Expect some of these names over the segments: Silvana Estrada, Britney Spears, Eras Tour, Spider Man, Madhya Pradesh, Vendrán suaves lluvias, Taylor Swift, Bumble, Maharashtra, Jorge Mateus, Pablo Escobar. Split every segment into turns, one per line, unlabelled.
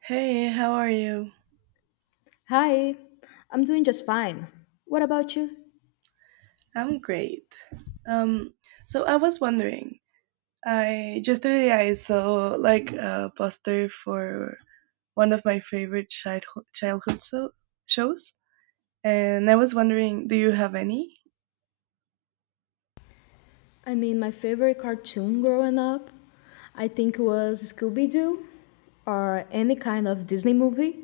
Hey, how are you?
Hi, I'm doing just fine. What about you?
I'm great. Um, so I was wondering, I just today I saw like a poster for one of my favorite childhood shows, and I was wondering, do you have any?
I mean, my favorite cartoon growing up, I think was Scooby Doo or any kind of Disney movie.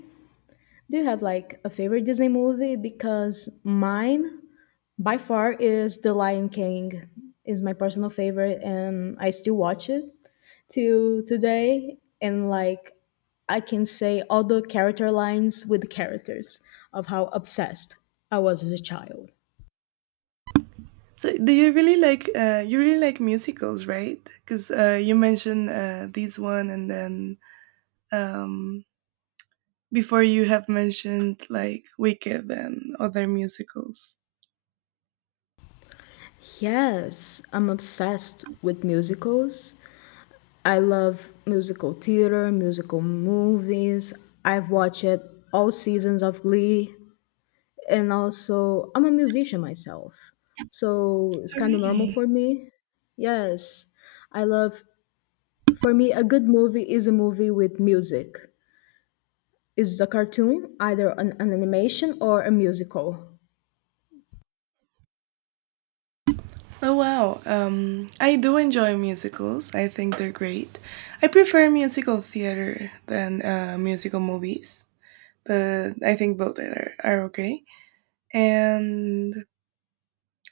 Do you have like a favorite Disney movie? Because mine, by far, is The Lion King is my personal favorite, and I still watch it till today. And like, I can say all the character lines with the characters of how obsessed I was as a child.
So do you really like musicals, right? Because you mentioned this one, and then um, before you have mentioned like Wicked and other musicals.
Yes, I'm obsessed with musicals. I love musical theater, musical movies. I've watched all seasons of Glee. And also, I'm a musician myself. So it's
Oh,
kind of normal
really?
for me. Yes, I love, for me, a good movie is a movie with music. It's a cartoon, either an animation or a musical.
Oh wow, I do enjoy musicals. I think they're great. I prefer musical theater than musical movies, but I think both are okay. And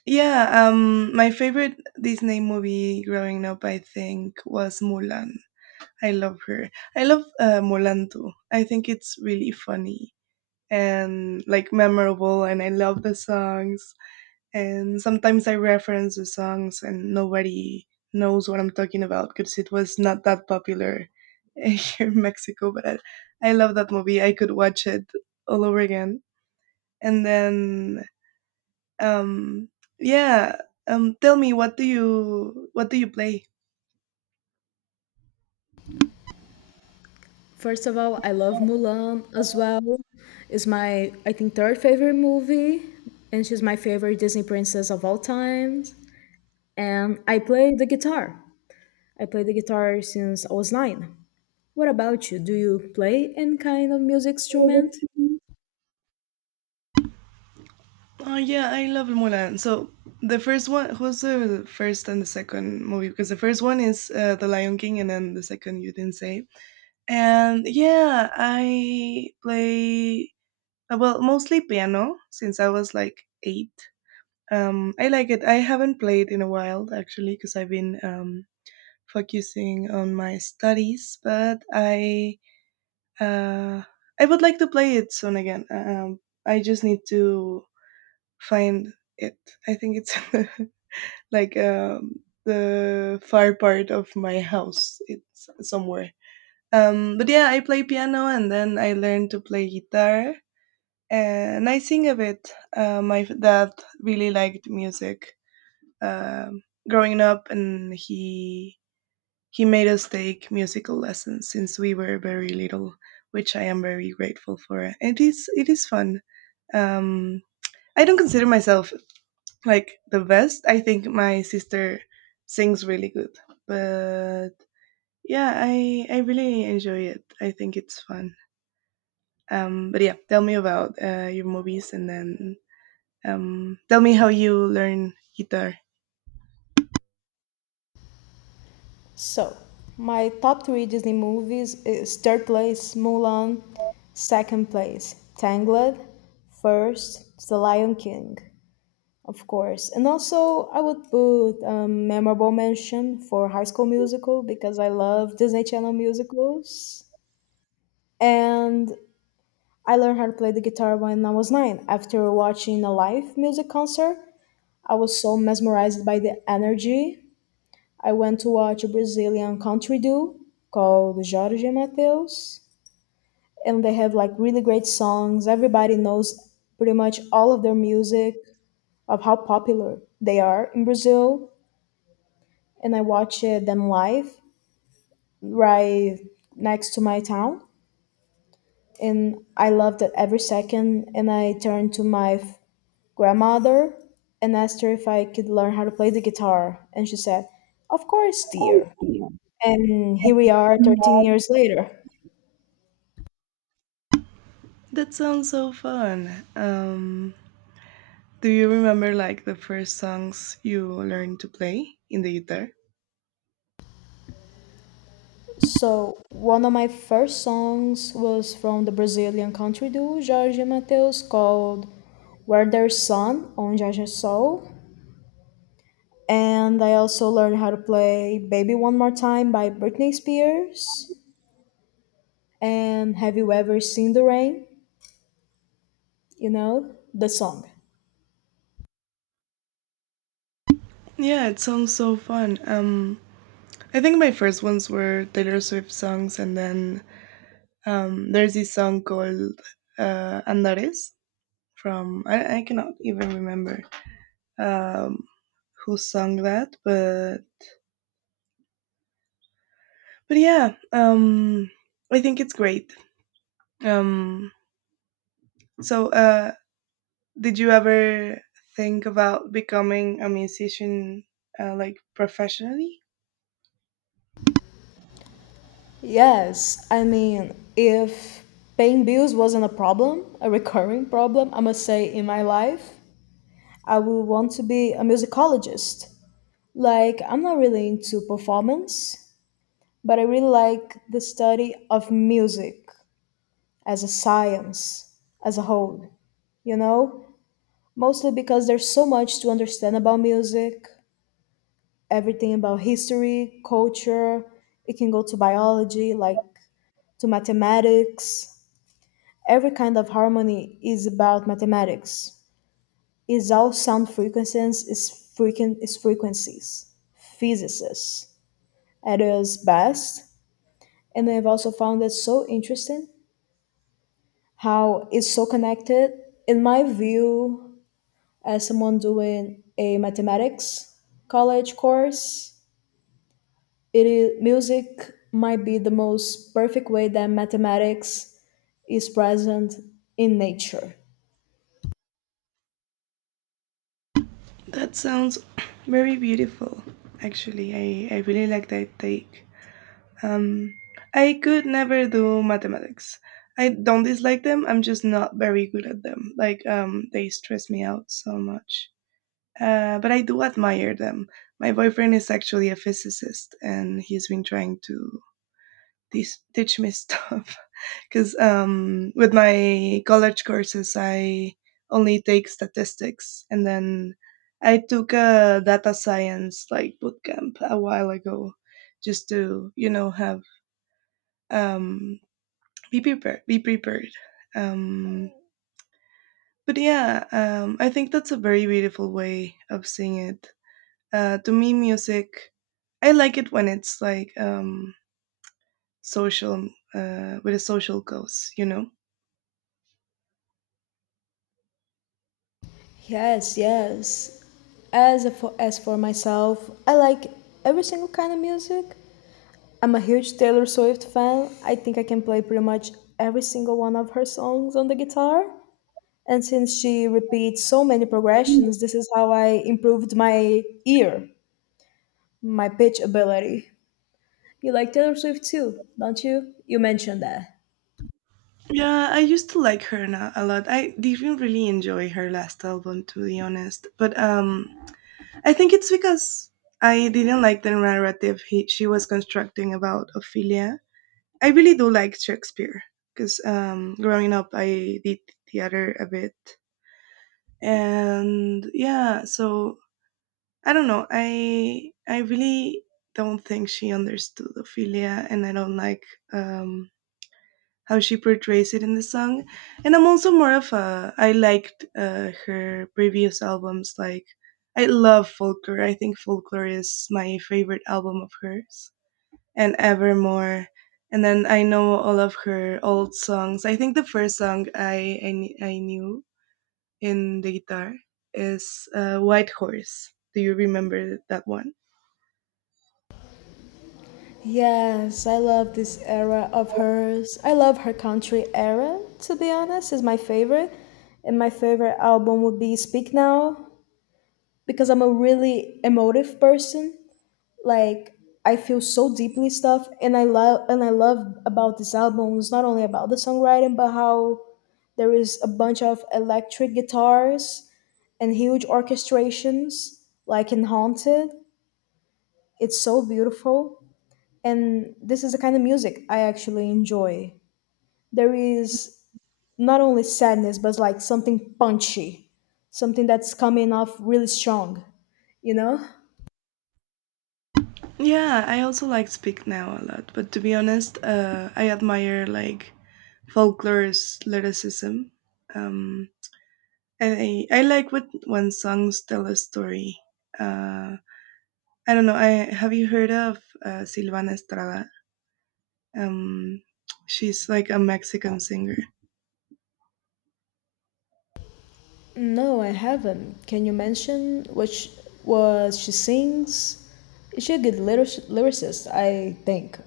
yeah, my favorite Disney movie growing up, I think, was Mulan. I love her. I love Mulan too. I think it's really funny and like memorable, and I love the songs, and sometimes I reference the songs and nobody knows what I'm talking about because it was not that popular here in Mexico, but I love that movie. I could watch it all over again, and then um yeah. Tell me, what do you play
First of all, I love Mulan as well. It's my, I think, third favorite movie, and she's my favorite Disney princess of all times. And I play the guitar. I play the guitar since I was nine. What about you? Do you play any kind of music instrument?
Oh yeah, I love Mulan. So the first one, who's the first and the second movie? Because the first one is The Lion King, and then the second you didn't say. And yeah, I play well, mostly piano since I was like 8. I like it. I haven't played in a while actually because I've been focusing on my studies, but uh, I would like to play it soon again. I just need to find it. I think it's like the far part of my house. It's somewhere. But yeah, I play piano and then I learned to play guitar and I sing a bit. My dad really liked music um, growing up, and he made us take musical lessons since we were very little, which I am very grateful for. It is fun. Um, I don't consider myself like the best. I think my sister sings really good, but yeah, I really enjoy it. I think it's fun. But yeah, tell me about your movies, and then tell me how you learn guitar.
So, my top three Disney movies is third place Mulan, second place Tangled, first The Lion King. Of course. And also, I would put a memorable mention for High School Musical because I love Disney Channel musicals. And I learned how to play the guitar when I was nine after watching a live music concert. I was so mesmerized by the energy. I went to watch a Brazilian country duo called Jorge Mateus, and they have like really great songs. Everybody knows pretty much all of their music, of how popular they are in Brazil, and I watched them live right next to my town. And I loved it every second. And I turned to my grandmother and asked her if I could learn how to play the guitar. And she said, "Of course, dear." And here we are 13 years later.
That sounds so fun. Um, do you remember like the first songs you learned to play in the guitar?
So, one of my first songs was from the Brazilian country duo Jorge Mateus called Where There's Sun on Jorge Sol. And I also learned how to play Baby One More Time by Britney Spears. And Have You Ever Seen the Rain? You know, the song.
Yeah, it sounds so fun. I think my first ones were Taylor Swift songs, and then there's this song called Andares from I cannot even remember um, who sung that, but yeah, I think it's great. Um, so, uh, did you ever think about becoming a musician like professionally?
Yes, I mean, if paying bills wasn't a problem, a recurring problem, I must say, in my life, I would want to be a musicologist. Like, I'm not really into performance, but I really like the study of music as a science, as a whole, you know? Mostly because there's so much to understand about music, everything about history, culture. It can go to biology, like to mathematics. Every kind of harmony is about mathematics. Is all sound frequencies, is frequen is frequencies. Physicists at its best. And I've also found it so interesting how it's so connected. In my view, as someone doing a mathematics college course, it is music might be the most perfect way that mathematics is present in nature.
That sounds very beautiful. Actually, I really like that take. Um, I could never do mathematics. I don't dislike them. I'm just not very good at them. Like they stress me out so much. But I do admire them. My boyfriend is actually a physicist, and he's been trying to teach, teach me stuff. Because with my college courses, I only take statistics, and then I took a data science like bootcamp a while ago, just to you know have um, be prepared. Um, but yeah, I think that's a very beautiful way of seeing it. To me, music, I like it when it's like social, with a social cause, you know?
Yes, yes, as for myself, I like every single kind of music. I'm a huge Taylor Swift fan. I think I can play pretty much every single one of her songs on the guitar, and since she repeats so many progressions, this is how I improved my ear, my pitch ability. You like Taylor Swift too, don't you? You mentioned that.
Yeah, I used to like her a lot. I didn't really enjoy her last album, to be honest. But I think it's because I didn't like the narrative she was constructing about Ophelia. I really do like Shakespeare because growing up I did theater a bit, and yeah, so I don't know. I really don't think she understood Ophelia, and I don't like um, how she portrays it in the song. And I'm also more of a I liked her previous albums. Like I love Folklore. I think Folklore is my favorite album of hers and Evermore. And then I know all of her old songs. I think the first song I knew in the guitar is White Horse. Do you remember that one?
Yes, I love this era of hers. I love her country era, to be honest, is my favorite. And my favorite album would be Speak Now because I'm a really emotive person. Like, I feel so deeply stuff, and I love about this album is not only about the songwriting but how there is a bunch of electric guitars and huge orchestrations like in Haunted. It's so beautiful. And this is the kind of music I actually enjoy. There is not only sadness, but like something punchy, something that's coming off really strong, you know?
Yeah, I also like Speak Now a lot. But to be honest, I admire like Folklore's lyricism. Um, I like what when songs tell a story. Uh, I don't know. I have you heard of Silvana Estrada? Um, she's like a Mexican singer.
No, I haven't. Can you mention what she sings? Is she a good lyric, lyricist, I think.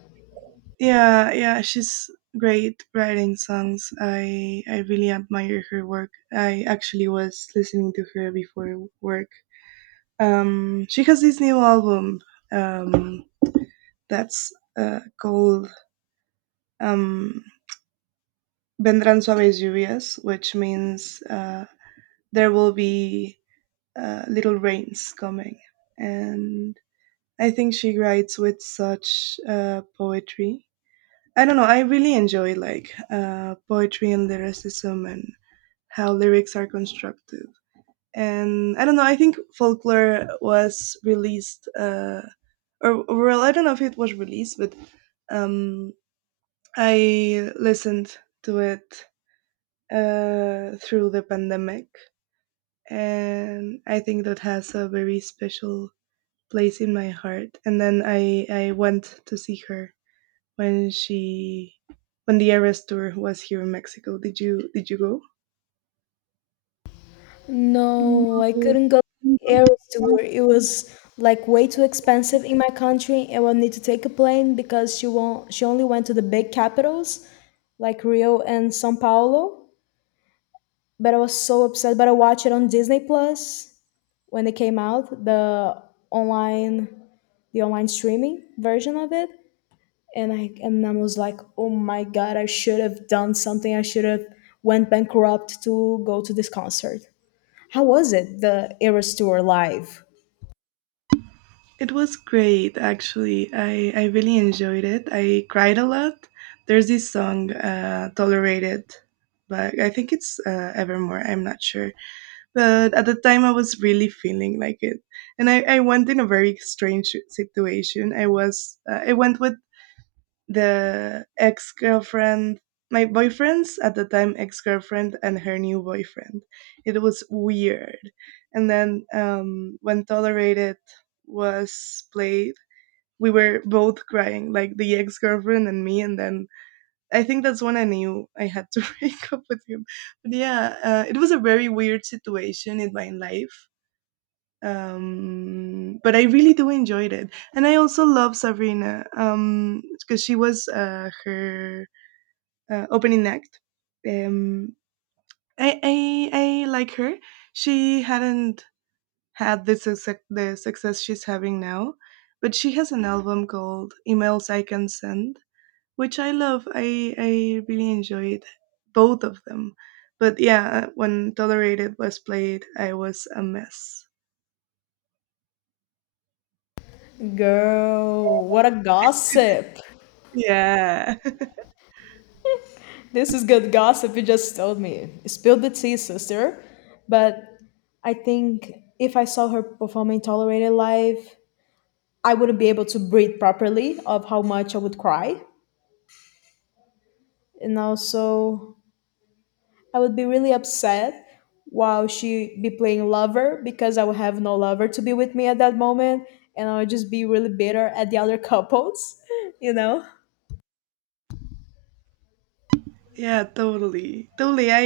Yeah, yeah, she's great writing songs. I really admire her work. I actually was listening to her before work. She has this new album um, that's called um, Vendrán suaves lluvias, which means there will be little rains coming. And I think she writes with such poetry. I don't know. I really enjoy like poetry and lyricism and how lyrics are constructed. And I don't know. I think Folklore was released, or well, I don't know if it was released, but um, I listened to it through the pandemic, and I think that has a very special place in my heart. And then I went to see her when she when the Eras tour was here in Mexico. Did you go?
No, I
No.
couldn't go to the Eras tour. It was like way too expensive in my country. I will need to take a plane because she won't, she only went to the big capitals like Rio and Sao Paulo. But I was so upset, but I watched it on Disney Plus when it came out, online the online streaming version of it. And I was like, oh my god, I should have done something. I should have went bankrupt to go to this concert. How was it, the Eras Tour live?
It was great actually. I really enjoyed it. I cried a lot. There's this song Tolerated, but I think it's Evermore. I'm not sure, but at the time I was really feeling like it, and I went in a very strange situation. I was I went with the ex girlfriend, my boyfriend's at the time ex girlfriend and her new boyfriend. It was weird. And then when Tolerated was played, we were both crying, like the ex girlfriend and me. And then I think that's when I knew I had to break up with him. But yeah, it was a very weird situation in my life, but I really do enjoyed it, and I also love Sabrina because she was her opening act. Um, I like her. She hadn't had the success she's having now, but she has an album called Emails I Can Send, which I love. I really enjoyed both of them. But yeah, when Tolerated was played, I was a mess.
Girl, what a gossip.
Yeah.
This is good gossip you just told me. Spill the tea, sister. But I think if I saw her performing Tolerated live, I wouldn't be able to breathe properly of how much I would cry. And also, I would be really upset while she be playing Lover because I would have no lover to be with me at that moment. And I would just be really bitter at the other couples, you know?
Yeah, totally. Totally. I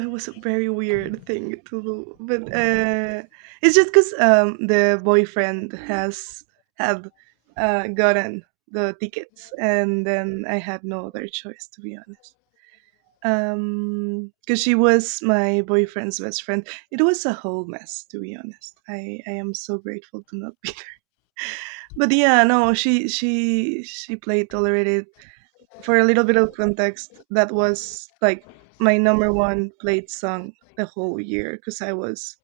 it was a very weird thing to do. But it's just cuz the boyfriend has had gotten the tickets and then I had no other choice, to be honest. Cuz she was my boyfriend's best friend. It was a whole mess, to be honest. I am so grateful to not be. But yeah, no, she played Tolerated. For a little bit of context, that was like my number one played song the whole year because I was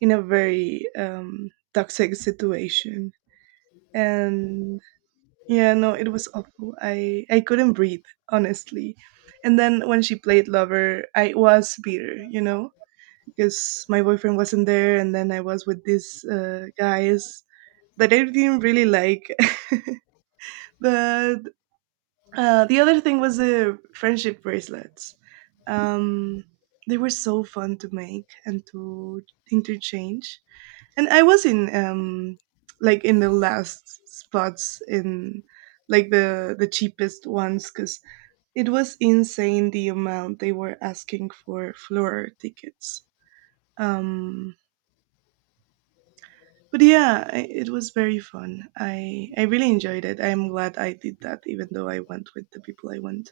in a very toxic situation. And yeah, no, it was awful. I couldn't breathe, honestly. And then when she played Lover, I was bitter, you know, because my boyfriend wasn't there. And then I was with these guys that I didn't really like. But the other thing was the friendship bracelets. Um, they were so fun to make and to interchange. And I was in like in the last spots, in like the cheapest ones, because it was insane the amount they were asking for floor tickets. Um, but yeah, I, it was very fun. I really enjoyed it. I'm glad I did that, even though I went with the people I went.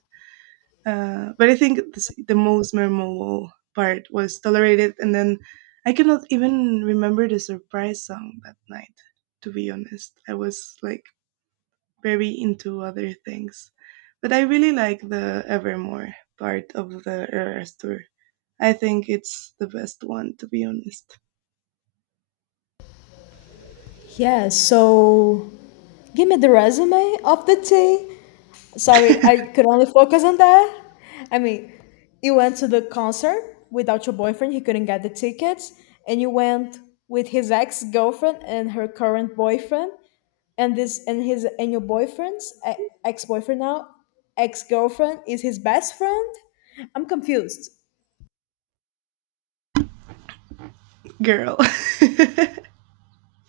But I think this, the most memorable part was Tolerated, and then I cannot even remember the surprise song that night. To be honest, I was like very into other things, but I really like the Evermore part of the Eras tour. I think it's the best one, to be honest.
Yeah, so give me the resume of the tea. Sorry, I could only focus on that. I mean, you went to the concert without your boyfriend, he couldn't get the tickets, and you went with his ex-girlfriend and her current boyfriend, and this and his and your boyfriend's e- ex-boyfriend now, ex-girlfriend is his best friend. I'm confused,
Girl,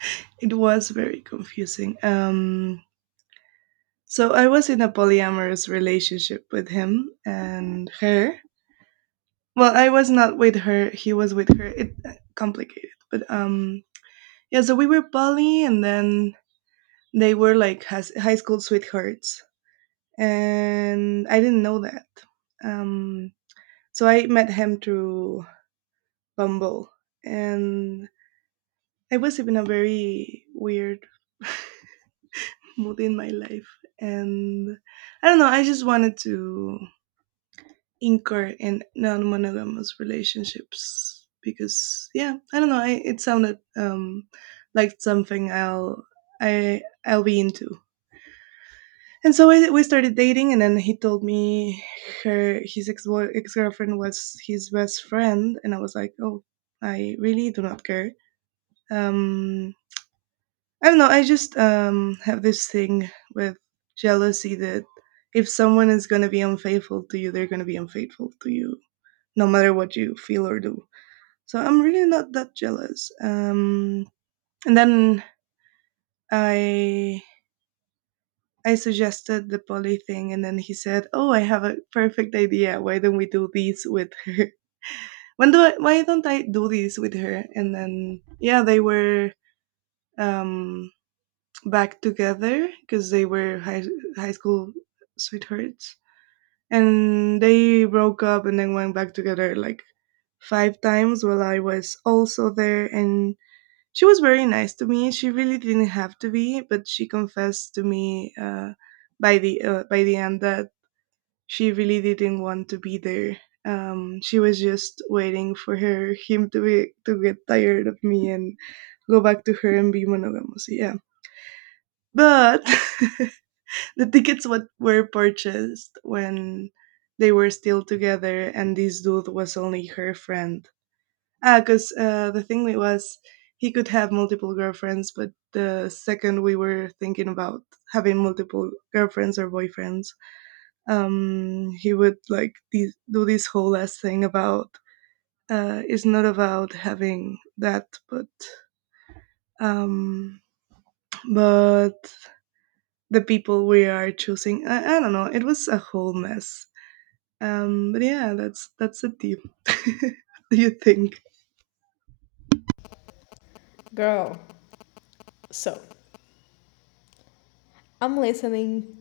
it was very confusing. So I was in a polyamorous relationship with him and her. Well, I was not with her. He was with her. It complicated, but yeah. So we were poly, and then they were like high school sweethearts, and I didn't know that. Um, so I met him through Bumble, and I was in a very weird mood in my life, and I don't know. I just wanted to incur in non-monogamous relationships because yeah, I don't know, it sounded like something I I'll be into. And so we started dating, and then he told me her his ex ex-girlfriend was his best friend, and I was like, oh, I really do not care. um I don't know, I just have this thing with jealousy that if someone is going to be unfaithful to you, they're going to be unfaithful to you no matter what you feel or do. So I'm really not that jealous. And then I I suggested the poly thing, and then he said, "Oh, I have a perfect idea. Why don't we do this with her? When do I, why don't I do this with her?" And then yeah, they were um, back together because they were high school sweethearts, and they broke up and then went back together like five times while I was also there, and she was very nice to me. She really didn't have to be, but she confessed to me by the end that she really didn't want to be there. She was just waiting for her him to be to get tired of me and go back to her and be monogamous. Yeah, but the tickets what were purchased when they were still together, and this dude was only her friend. Ah, because the thing was, he could have multiple girlfriends, but the second we were thinking about having multiple girlfriends or boyfriends, he would like do this whole last thing about it's not about having that, but um, but the people we are choosing. I don't know. It was a whole mess. But yeah, that's the tip. Do you think?
girl. So I'm listening.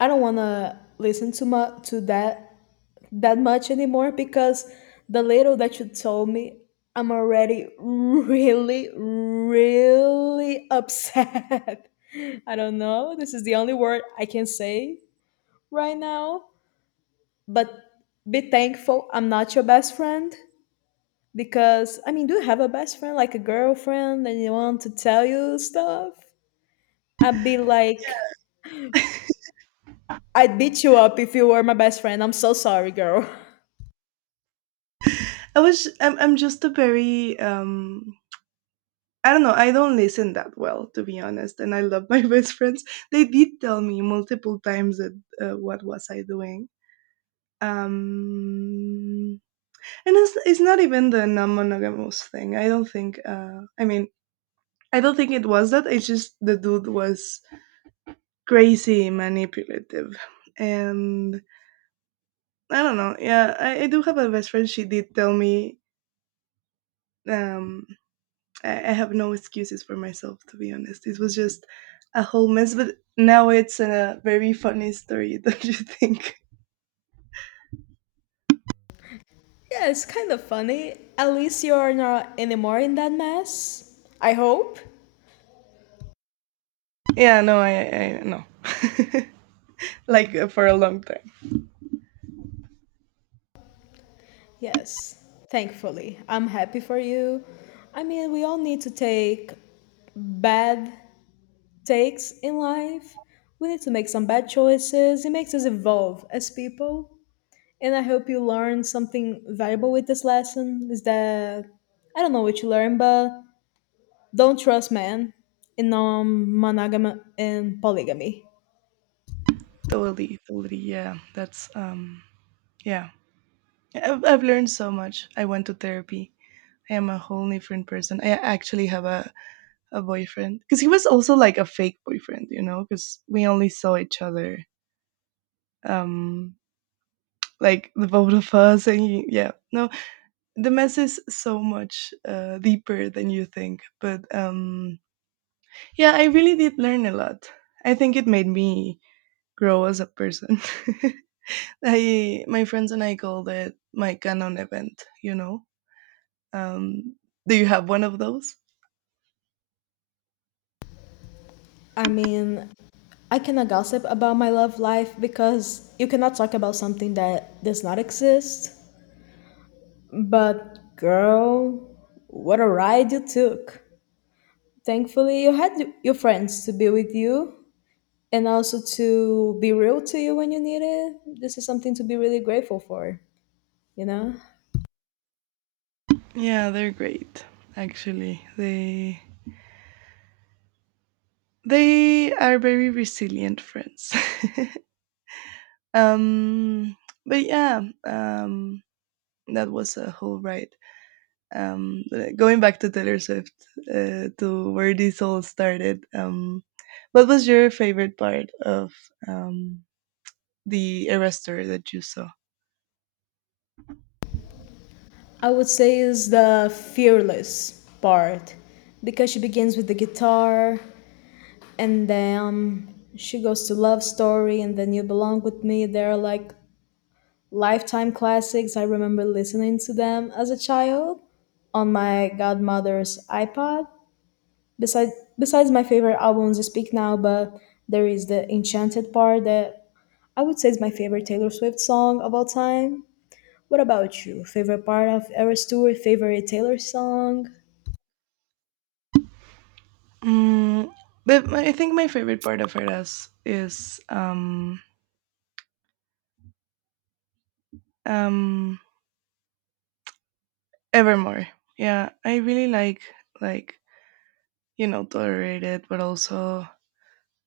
I don't wanna listen to that much anymore because the little that you told me, I'm already really, really upset. I don't know. This is the only word I can say right now. But be thankful I'm not your best friend because, I mean, do you have a best friend, like a girlfriend, and you want to tell you stuff? I'd be like, I'd beat you up if you were my best friend. I'm so sorry, girl.
I was. I'm. I'm just a very I don't know. I don't listen that well, to be honest. And I love my best friends. They did tell me multiple times that what was I doing. Um, and it's not even the non-monogamous thing. I don't think. I mean, I don't think it was that. It's just the dude was crazy manipulative, and I don't know. Yeah, I do have a best friend. She did tell me um I have no excuses for myself, to be honest. It was just a whole mess, but now it's a very funny story, don't you think?
Yeah, it's kind of funny. At least you're not anymore in that mess. I hope.
Yeah, no, I no, like for a long time.
Yes, thankfully. I'm happy for you. I mean, we all need to take bad takes in life. We need to make some bad choices. It makes us evolve as people. And I hope you learned something valuable with this lesson. Is that I don't know what you learned, but don't trust men in non monogamy and polygamy.
Totally, totally. Yeah, that's yeah. I've learned so much. I went to therapy. I am a whole different person. I actually have a boyfriend because he was also like a fake boyfriend, you know, because we only saw each other, um, like the both of us, and he, yeah, no, the mess is so much deeper than you think. But yeah, I really did learn a lot. I think it made me grow as a person. I my friends and I called it my canon event. Um, do you have one of those?
I mean, I cannot gossip about my love life because you cannot talk about something that does not exist. But girl, what a ride you took. Thankfully, you had your friends to be with you and also to be real to you when you need it. This is something to be really grateful for, you know?
Yeah, they're great. Actually, they are very resilient friends. um, but yeah, that was a whole ride. Going back to Taylor Swift, to where this all started, what was your favorite part of um, the Eras tour that you saw?
I would say is the fearless part because she begins with the guitar and then she goes to Love Story and then You Belong With Me. They're like Lifetime classics. I remember listening to them as a child on my godmother's iPod. Besides, besides my favorite albums, I, Speak Now, but there is the Enchanted part that I would say is my favorite Taylor Swift song of all time. What about you? Favorite part of Eras Tour? Favorite Taylor song?
Mm, but my, I think my favorite part of Eras is um, Evermore. Yeah, I really like you know Tolerate but also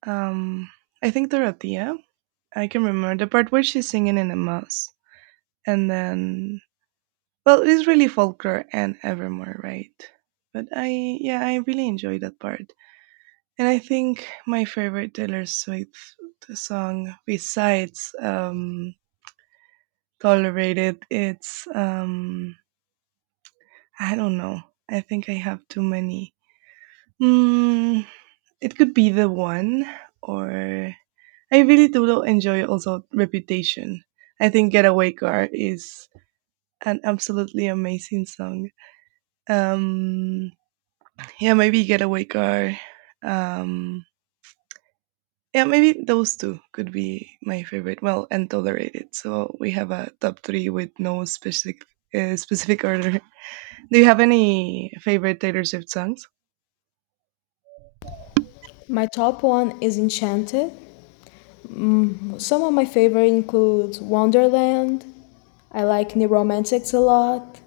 um, I think Dorothea. I can remember the part where she's singing in a mass, and then, well, it's really folklore and evermore, right? But I, yeah, I really enjoy that part. And I think my favorite Taylor Swift song, besides Tolerated, it's, I don't know. I think I have too many. Mm, it could be The One, or I really do enjoy also Reputation. I think Getaway Car is an absolutely amazing song. Um, Yeah, maybe Getaway Car. Um, yeah, maybe those two could be my favorite. Well, and Tolerated. So we have a top three with no specific order. Do you have any favorite Taylor Swift songs?
My top one is Enchanted. Some of my favorite include Wonderland. I like New Romantics a lot.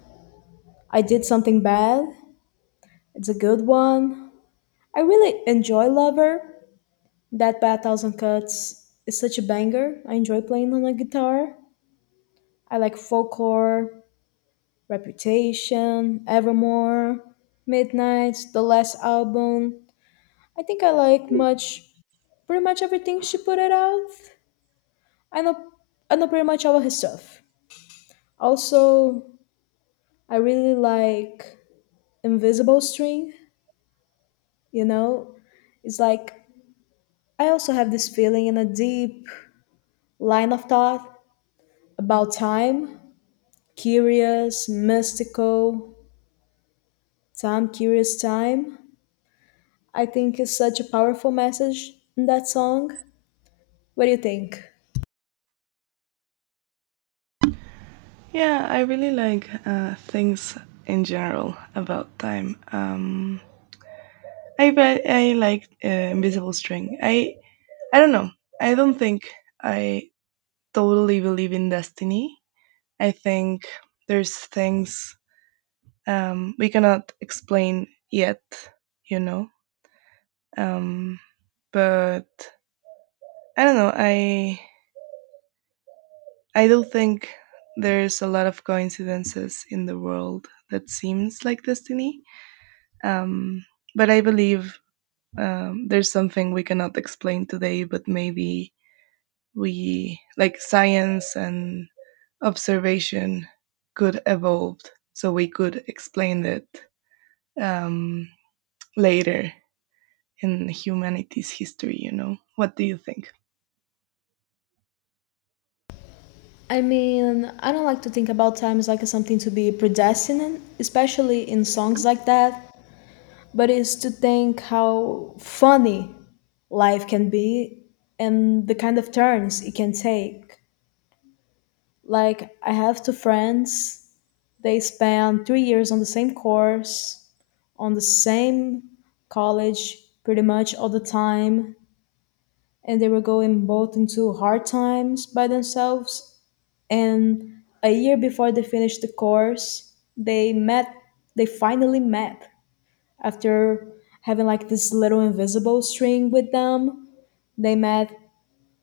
I Did Something Bad. It's a good one. I really enjoy Lover. That by a Thousand Cuts is such a banger. I enjoy playing on a guitar. I like Folklore, Reputation, Evermore, Midnight, the last album. I think I like pretty much everything she put it out. I know, I know pretty much all of her stuff. Also, I really like Invisible String. You know, it's like I also have this feeling in a deep line of thought. About Time, Curious, Mystical, Time, Curious Time, I think is such a powerful message in that song. What do you think?
Yeah, I really like things in general about time. I bet I like Invisible String. I don't know. I don't think I totally believe in destiny. I think there's things we cannot explain yet, you know. Um, but I don't know. I do think there's a lot of coincidences in the world that seems like destiny. Um, but I believe there's something we cannot explain today, but maybe we like science and observation could evolve, so we could explain it um, later in humanity's history, you know? What do you think?
I mean, I don't like to think about time as like something to be predestined, especially in songs like that, but it's to think how funny life can be and the kind of turns it can take. Like, I have two friends, they spent 3 years on the same course, on the same college pretty much all the time, and they were going both into hard times by themselves, and a year before they finished the course they met, they finally met, after having like this little invisible string with them, they met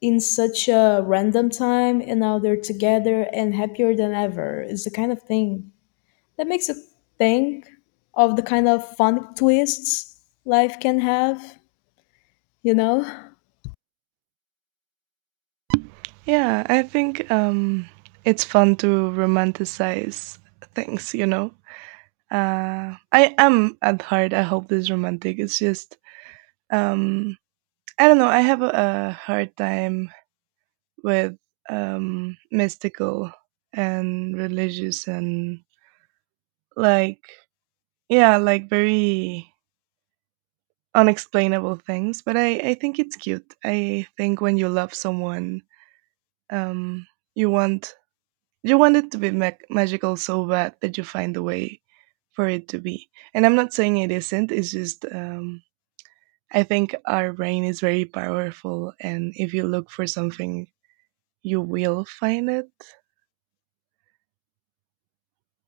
in such a random time, and now they're together and happier than ever. It's the kind of thing that makes you think of the kind of fun twists life can have, you know?
Yeah, I think it's fun to romanticize things, you know? I am at heart, I hope this romantic. It's just, um, I don't know, I have a hard time with mystical and religious and like, yeah, like very unexplainable things but I think it's cute. I think when you love someone um you want you want it to be magical so bad that you find a way for it to be. And I'm not saying it isn't, it's just I think our brain is very powerful, and if you look for something, you will find it.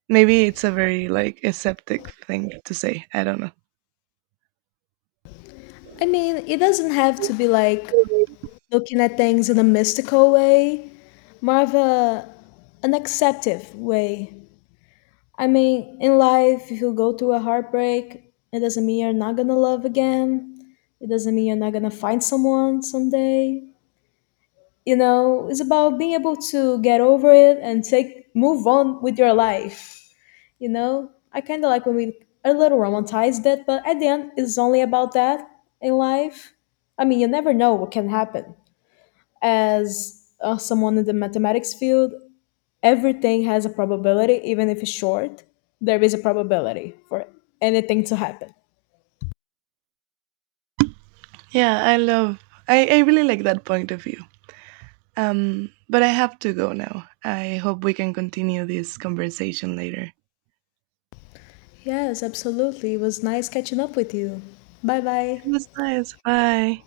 Maybe it's a very like aseptic thing to say. I don't know.
I mean, it doesn't have to be like looking at things in a mystical way, more of a an acceptive way. I mean, in life, if you go through a heartbreak, it doesn't mean you're not gonna love again. It doesn't mean you're not gonna find someone someday. You know, it's about being able to get over it and take move on with your life. You know, I kind of like when we a little romanticize that, but at the end, it's only about that in life. I mean, you never know what can happen. As someone in the mathematics field, everything has a probability, even if it's short. There is a probability for anything to happen.
Yeah, I love. I really like that point of view. But I have to go now. I hope we can continue this conversation later. It
Yes, absolutely. It was nice catching up with you. Bye bye.
was nice. Bye.